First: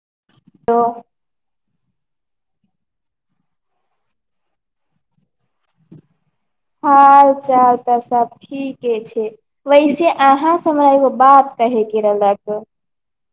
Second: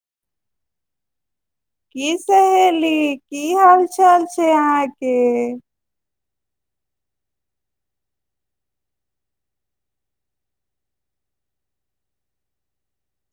[unintelligible] की सहेली की हाल चाल छै अहाँके हाल चाल तऽ सब ठीके छै वैसे अहाँ हमरा एगो बात कहेके रहलक ह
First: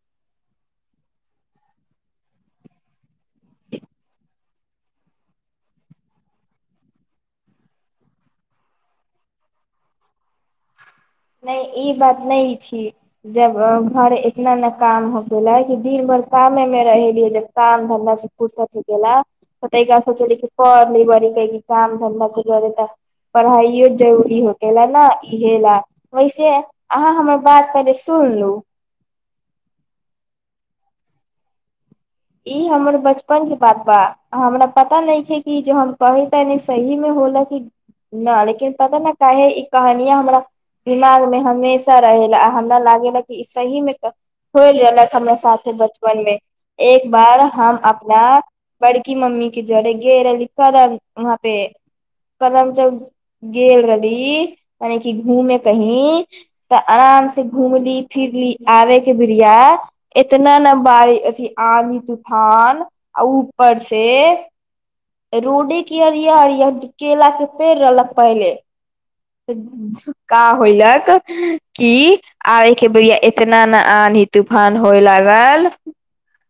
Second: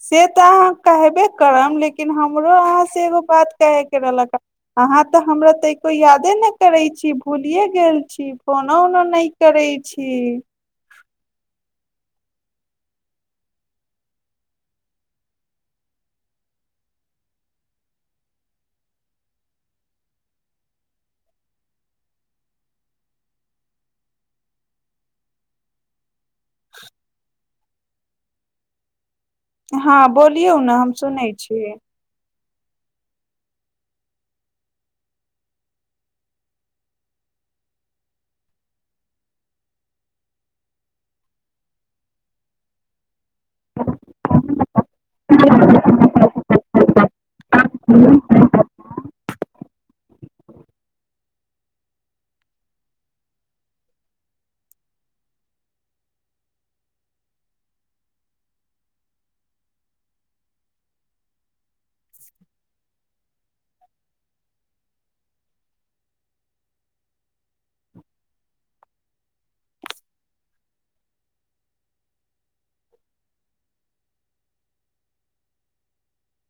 से तऽ अहाँ कहबे करब लेकिन हमरो अहाँ सँ एगो बात कहै के रहलक ह अहाँ तऽ हमरा तऽ एको यादे नहि करै छी भूलिए गेल छी फोनो उनो नहि करै छी नइ ई बात नइ छी जब घर इतना ने काम हो गेलै कि दिन भर कामे मे रहेलीजन काम धंधा से फुर्सत हो गेला तैय के बाद सोचली पढ़ली बरी काम धन्धा से कर त पढ़ाइयो जरूरी होखेला न इहे ला वैसे अहाँ हमर बात पहले सुन लु हँ बोलियौ न हम सुनै छियै ई हमर बचपने के बात बा हमरा पता नइखे कि जे हम कही ते सहीमे होलक ना लेकिन पता ने काहे ई कहानियााँ हमरा दिमागमे हमेशा रहै ला आ हमरा लागेला कि सहीमे होल रहला हमरा साथे बचपनमे एक बार हम अपना बड़की मम्मी के जड़े गेल रहली कलम वहा पे करदम जौ गेल रहली मने कि घूमे कही तऽ आराम से घूमली फिरली आबे के भरिया एतना ने बारी अथ आँधी तूफान आ ऊपर से रोडे के अरिया अरिया केला के पेड़ रहलक पहिले झुका होयलक कि आबे के बेरिया इतना न आँधी तूफान होए लागल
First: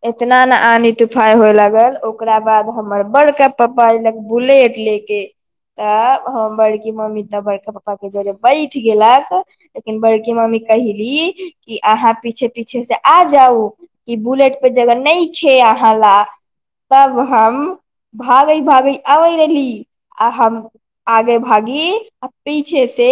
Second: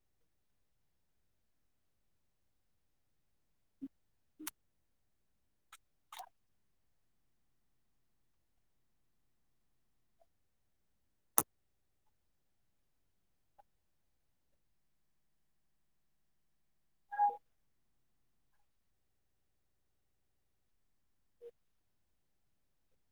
एतना न आँधी तूफान होए लागल ओकरा बाद हमर बड़का पापा अयलक बुलेट ले के तऽ हम बड़की ममी तऽ बड़का पापा के जरे बैठ गेलक लेकिन बड़की ममी कहली कि अहाँ पीछे पीछे से आ जाउ कि बुलेट पे जग नहिखे अहाँ ला तब हम भागै भागै आबै रहली आ हम आगे भागी आ पीछे से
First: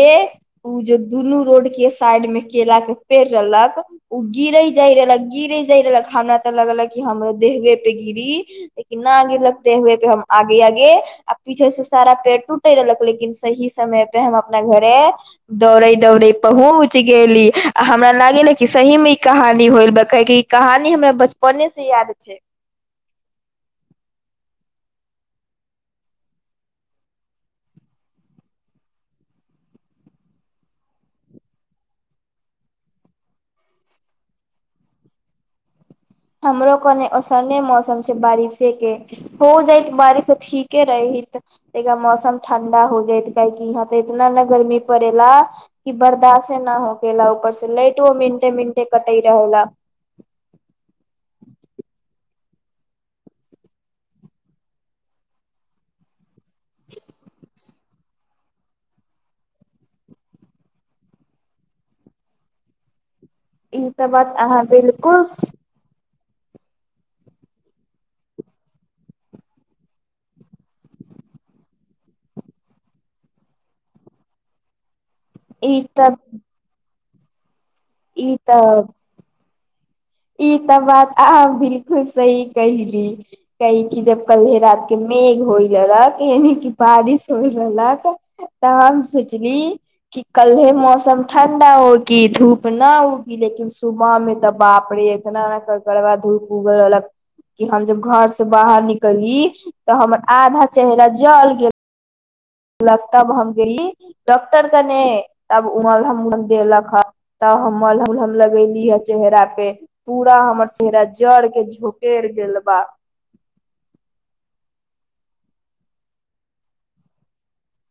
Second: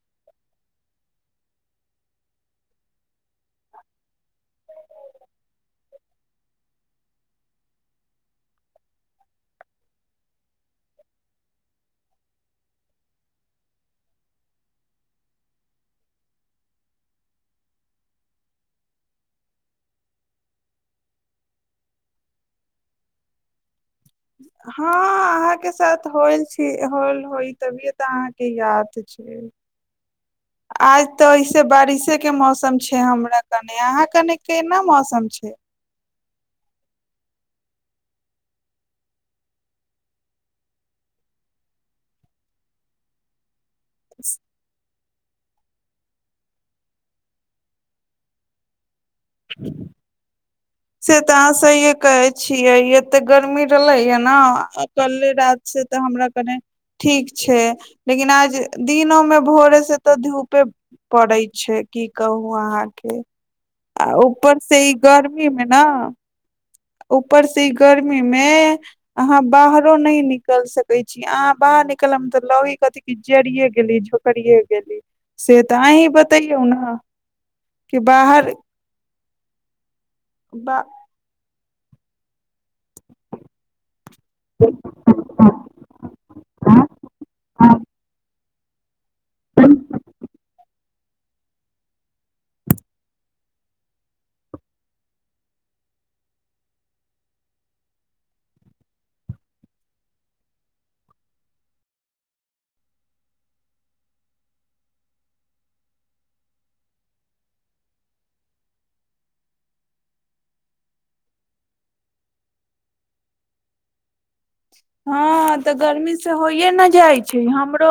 उ जो दुनू रोड के साइड मे केला के पेड़ रहलक ओ गिरे जाय रहलक गिरे जाय रहलक हमरा तऽ लगलक हमर देहबे पे गिरी लेकिन न गिरलक े हुए पे हम आगे आगे आ पीछे से सारा पेड़ टूटे रहलक लेकिन सही समय पे हम अपना घरे दौड़े दौड़े पहुँच गेली आ हमरा लागे कि सही मे ई कहानी होल कके ई कहानी हमरा बचपने से याद छै हँ अहाँके साथ होल छी होल होइ तभिए तऽ अहाँके याद छै आज तऽ ऐसे बारिशे के मौसम छै हमरा कने अहााँ कने केना मौसम छै हमरो कोने औसने मौसम छै बारिशे के हो जायत बारिश ठीके रहत त मौसम ठंडा हो जाइत काहेकि यह इतना ने गर्मी पड़े ला कि बर्दाश्ते न होखे ला ऊपर से लैट वो मिंटे मिंटे कट ह रहू ने से तऽ अहाँ सहिे कहे छियै एते गर्मी रहलेय ने कल्े रात से तऽ हमरा कने ठीक छै लेकिन आज दिनो मे भोरे से तऽ धूपे पड़ैत छै की कहू अहाँके ई आ तऽ बात ऊपर अहाँ से ई बिलकुल मे गर्मी स ने ऊपर से ई गर्मी मे अहाँ बाहरो नहि निकल सकै छी अहाँ बाहर निकल मे तऽ लगी कथ क जरििये गेली झोकिे गेली से तऽ अह ही बताैयौ ने कि ई बाहर तऽ ई बा त बात आ बिल्कुल सही कहिली कै की जब कल्हे रात के मेघ होय रहलक यान कि बारिश होय रहलक ताम सोचली कि कलहे मौसम मौसम ठण्डा होगी धूप ना उगी लेकिन सुबह में तऽ बाप ड़े एतना ए कर कर ब धूप उगल रहलक कि हम जब घर से बाहर निकलली तऽ हमर आधा चेहरा जल गेल लक तब हम गेली डॉक्टर कने तबलहम देलक हे तब हम मल हमलहम लगेली हे चेहरा पे पूरा हमर चेहरा जड़ के झोपड़ गेल बा हँ तऽ गर्मी से होइे ने जाइ छै हमरो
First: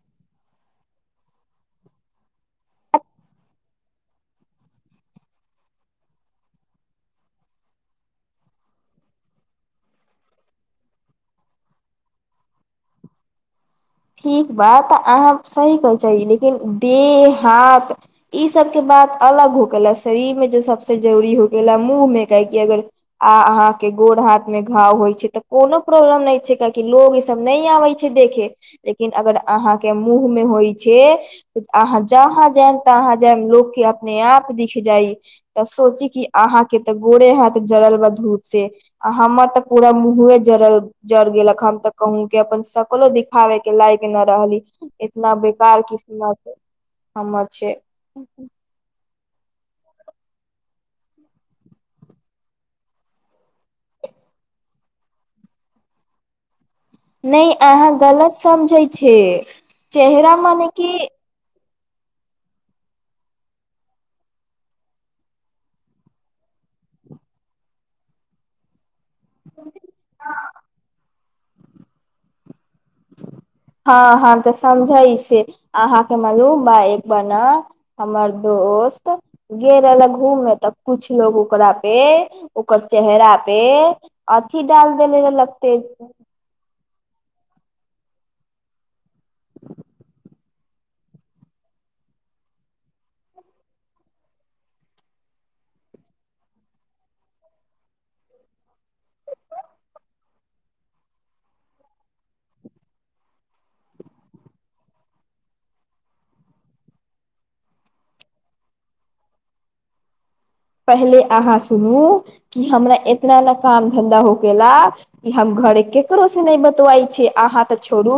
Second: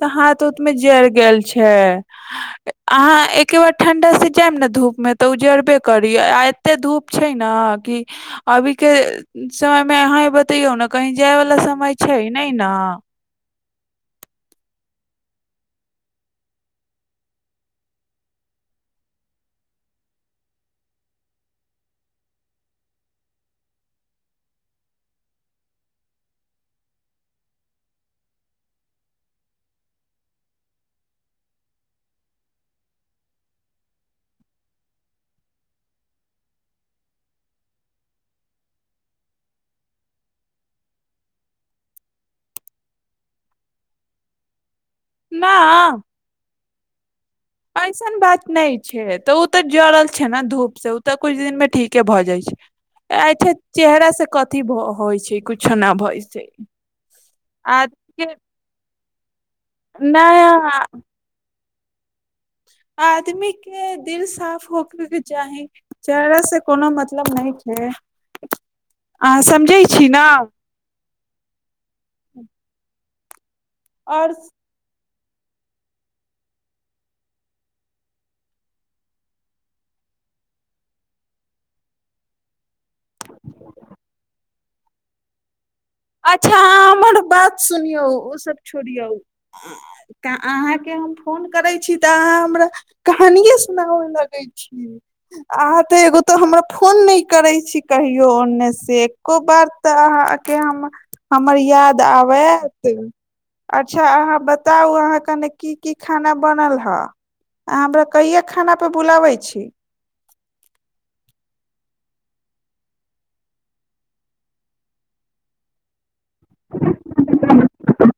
तऽ हाथ उथ मे जड़ गेल छै अहाँ एके बार ठंडा से जायम ने धूप मे तऽ उ जड़बे करी आ एते धूप छै ने कि अभी के समय मे अहाँ बतैयौ ने कहीं जाय वाला समय छै नहि ने ठीक बात अहाँ सही कहै चाही लेकिन देह हाथ ईसभके बात अलग हो गेला शरीरमे जे सभसँ जरूरी हो गेला मुँहमे काहेकि अगर आ अहाँके गोर हाथमे घाव होइ छै तऽ कोनो प्रॉब्लम नहि छै काहेकि लोग ईसभ नहि आबै छै देखे लेकिन अगर अहाँ के मुँह में होइ छै अहाँ जहााँ जायम तहा जायम लोक के अपने आप दिख जाय तऽ सोची क अहा के ते गोरे हत जरल बा धूप से आ हमर तऽ पूरा मुँहे जड़ल जर गेलक हम तऽ कहूं के अपन सकलो दिखाबे के लायक न रहली इतना बेकार न किस्मत हमर छै ऐसन बात नहि छै तऽ ओ तऽ जड़ल छै ने धूप से ओ तऽ कुछ दिन मे ठीके भऽ जाइ छै अच्छा चेहरा से कथी होइ छै कुछो नहि भ छै नहि आ अहाँ गलत समझै छ नहि आदमी के दिल साफ होकेके चाही चेहररा से कोनो मतलब नहि छै अहाँ समझै छी ने हँ हँ तऽ समझइस से अहाँके मालूम बा एक बार न हमर दोस्त गेल रहल घूमे मे तऽ कुछ लोग ओकरा पे ओकर चेहरा पे अथी डाल देले रहलक तेज अच्छा हमर बात सुनियौ ओ सब छोड़ियौ अहाके हम फोन करे छी ते अहा हमरा कहानिये सुनाव लगे छी अहाँ ते एगो तो हमरा फोन नहि करे छी कहियो ओन्ने से एको बार तऽ अहाके हम हमर याद आबत अच्छा अहाँ बताउ अहाँ कनि की की खाना बनल हे अहाँ हमरा कहिे खानाापे बुलाबै छी पहिले अहाँ सुनू कि हमरा इतना ने काम धन्धा हो गेलेला कि हम घरे के ककरो से नहि बतवइ छै अहाँ तऽ छोड़ू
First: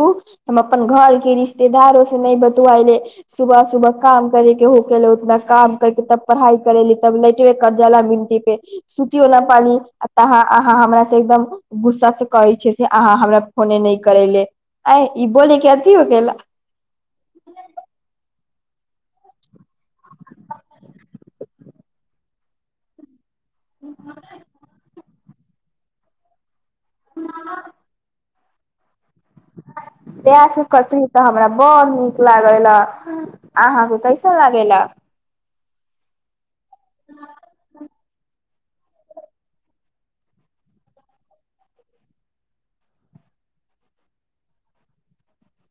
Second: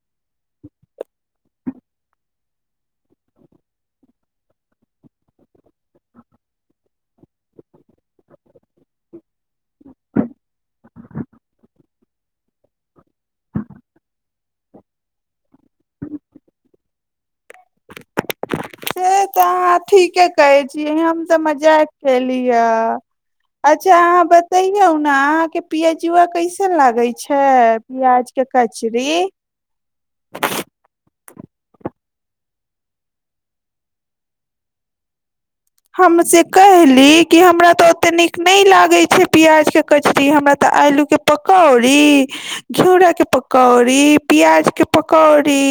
हम अपन घर के रिश्तेदारो से नहि बतवाले सुबह सुबह काम करे के होके ले उतना काम करके तब पढ़ाई कर ल लेटेे कजा मिंटी पे सुतोला पानी तहा अहाँ हमरा से एकदम गुस्सा से कहै छै से अहाँ हमरा फोने नहि करे ले आ ई बोलेके अथी हो गेला ह से तऽ अहाँ ठीके कहै छीयै हम तऽ मजाक खेली है अच्छा अहाँ बतेय न के पिियााजआ कैस कस लागे छै प्याज देखा छ तस करच तऽ ह हमरा बड़ू लागे ला अहाँके कैसा लागे ला हम से कहली कि हमरा तऽ ओते नीक नहि लागे छै प्याज के कचरी हमरा तऽ आलू के पकौड़ी घिउरा के पकौड़ी प्याज के पकौड़ी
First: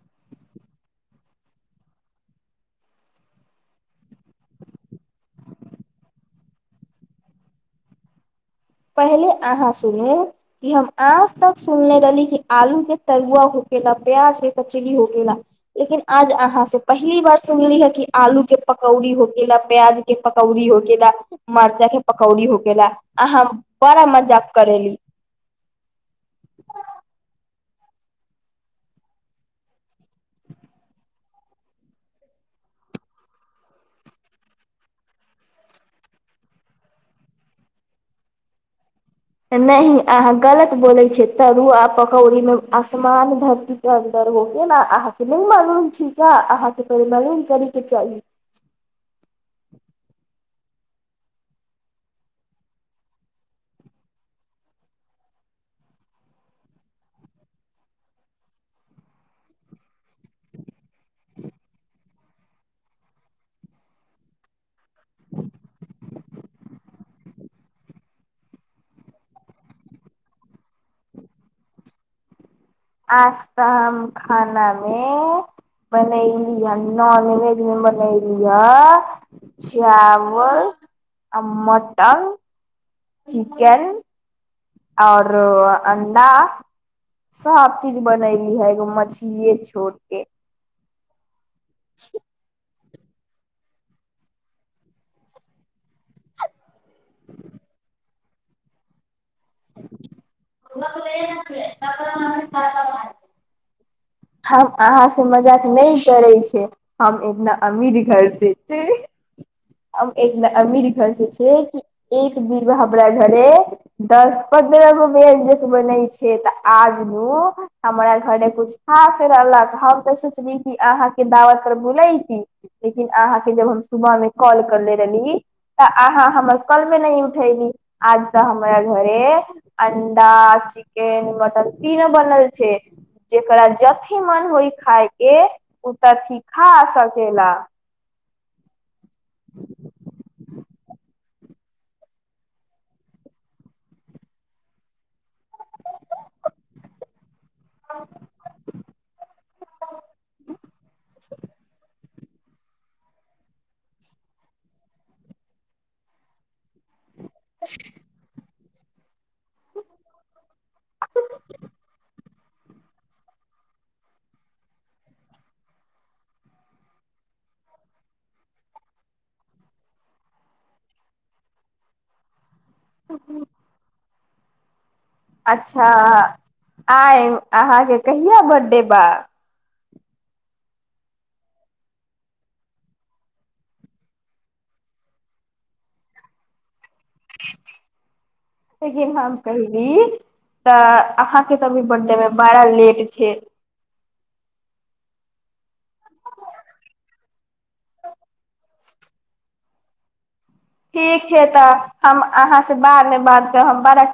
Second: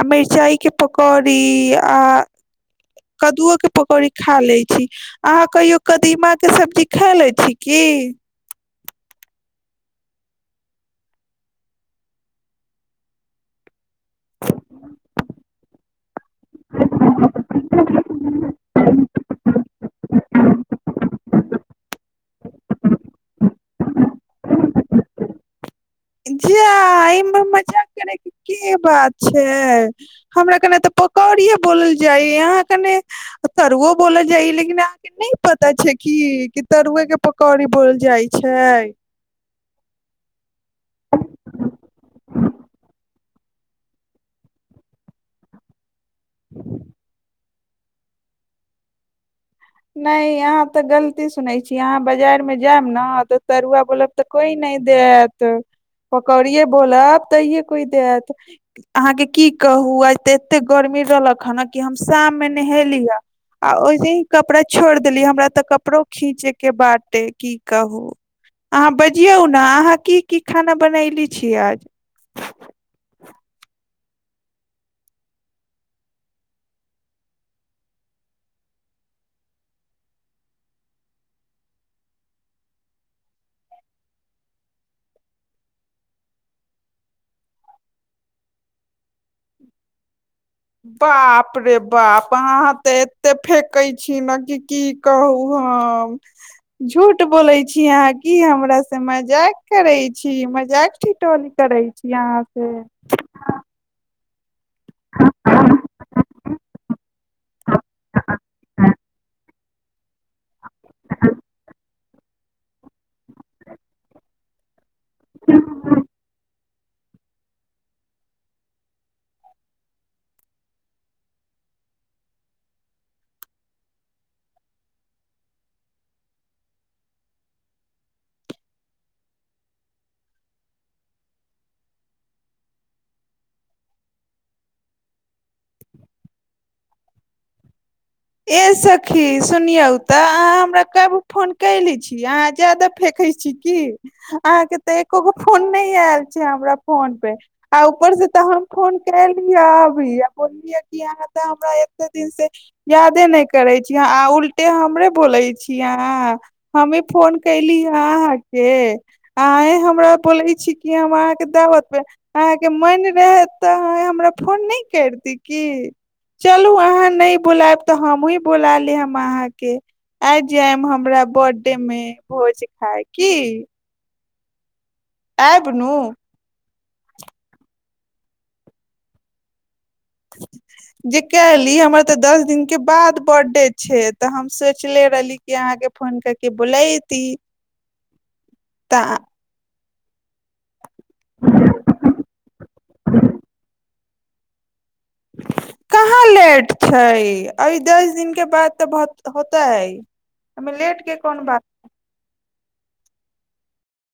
आ मिर्चाई के पकौड़ी आ कद्दूओ के पकौड़ी खा ले छी अहाँ कहियो कदीमा के सब्जी खाय ले छी की पहले अहाँ सुनू कि हम आज तक सुनने रहली कि आलू के तरुआ हो गेलेला प्याज के कचरीी हो गेलेला लेकिन आज अहाँ से पहली बार सुनली है कि आलू के पकौड़ी हो केेला प्याज के पकौड़ी हो गेलेला मरचा के पकौड़ी हो के ला अहाँ बड़ा मजाक करेली ह एहि मे मजाक करे के के बात छै हमरा कने तऽ पकौड़िे बोलल जाय अहा कने तरुओ बोलल जाय लेकिन अहा के नहि पता छै की कि तरुए के पकौड़ी बोलल जाय छै नहि अहाँ गलत बोलै छियै तरु आ पकौड़ीमे आसमान धरतीेडर हो गेल ने अहाँके नहि मालूम छी क अहाँके परिम करी कि चाली नहि अहाँ तऽ गलती सुनैत छीिय अहाँ बाजारमे जायब ने तऽ तरुआ बोलब तऽ कोई नहि देत पकौड़िे बोलब तहिे कोइ देत अहाँके की कहू आ त एते गर्मी रहलक हन कि हम शाममे नहेली हे आ ओहिसे ही कपड़ा छोड़ देलियै हमरा तऽ कपड़ो खींचे के बटे की कहू अहाँ बजियौ ने अहाँ की की खाना बनली छी आज पास्ता हम खाना मे बनलिय है नॉन वेज मे बनैली ह चावल आ मटन चिकेन आओर अंडा सब चीज बनली है एगो मछलीे छोड़ के बाप रे बाप अहाँ तऽ एते फेकै छी ने कि की कहू हम झूठ बोलै छी अहाँ की हमरा सँ मारि खुयाब मजाक करै छी मजाक छी टोल करै छी यहाँ से हम अहाँ से मजाक नहि करै छै हम एकतना अमीर घर से एक अमीरी खर्स छै कि एक बीरावरा घर दस पन्दर ग के नीक बनाै छि त आज न हमरा घर कुछ खास रहलक हम ते सोचली कि अहाँ के दावत त भुले की लेकिन अहाँ के जब हम सुबह मे कॉल करले रहली तऽ अहाँ हमर कलमे नहि उठली आज तऽ हमरा घरे अंडा चिकेन मटन तीन बनल छै जेकरा जथ ही मन होइ खाायके ओ तथ ही खा सकेला ए सब खी सुनियौ तऽ अहाँ हमरा कहू फोन क ले छी अहाँ जादा फेकै छी की अहाँके तऽ एको गो फोन नहि आयल छै हमरा फोन पे आ ऊपर से तऽ हम फोन कलहिै अभी आ बोललियै कि अहाँ तऽ हमरा दिन से यादे नहि करे छीय आ उल्टे हमरे बोले छीिय अह हमी फोन कयली हन हे अंह हमरा बोलै छी की हम अहाँके दावत पे अहाँके मन रहे तऽ अह हमरा फोन नहि कर द क चलु अहाँ नहि बुलायब तऽ हमहु बुला ले हम अहा के आ जायब हमरा बर्थडे मे भोज है की आयब अच्छा नू आइ अहाँके कहिआा बर्थडे बा जे कहली हमर तऽ दस दिनके बाद बर्थडे छै तऽ हम सोचले रहली कि अहाँके फोन करके बोलैत ती एकरे नाम हे तऽ अहााँके तऽभी बर्थडे मे बड़ा लेट छै [unintelligible] कहाँ लेट छै अभ दस दिन के बाद तऽ बहुत होता है ठीक छै तऽ हम अहाँ बाद मे हम बात कहब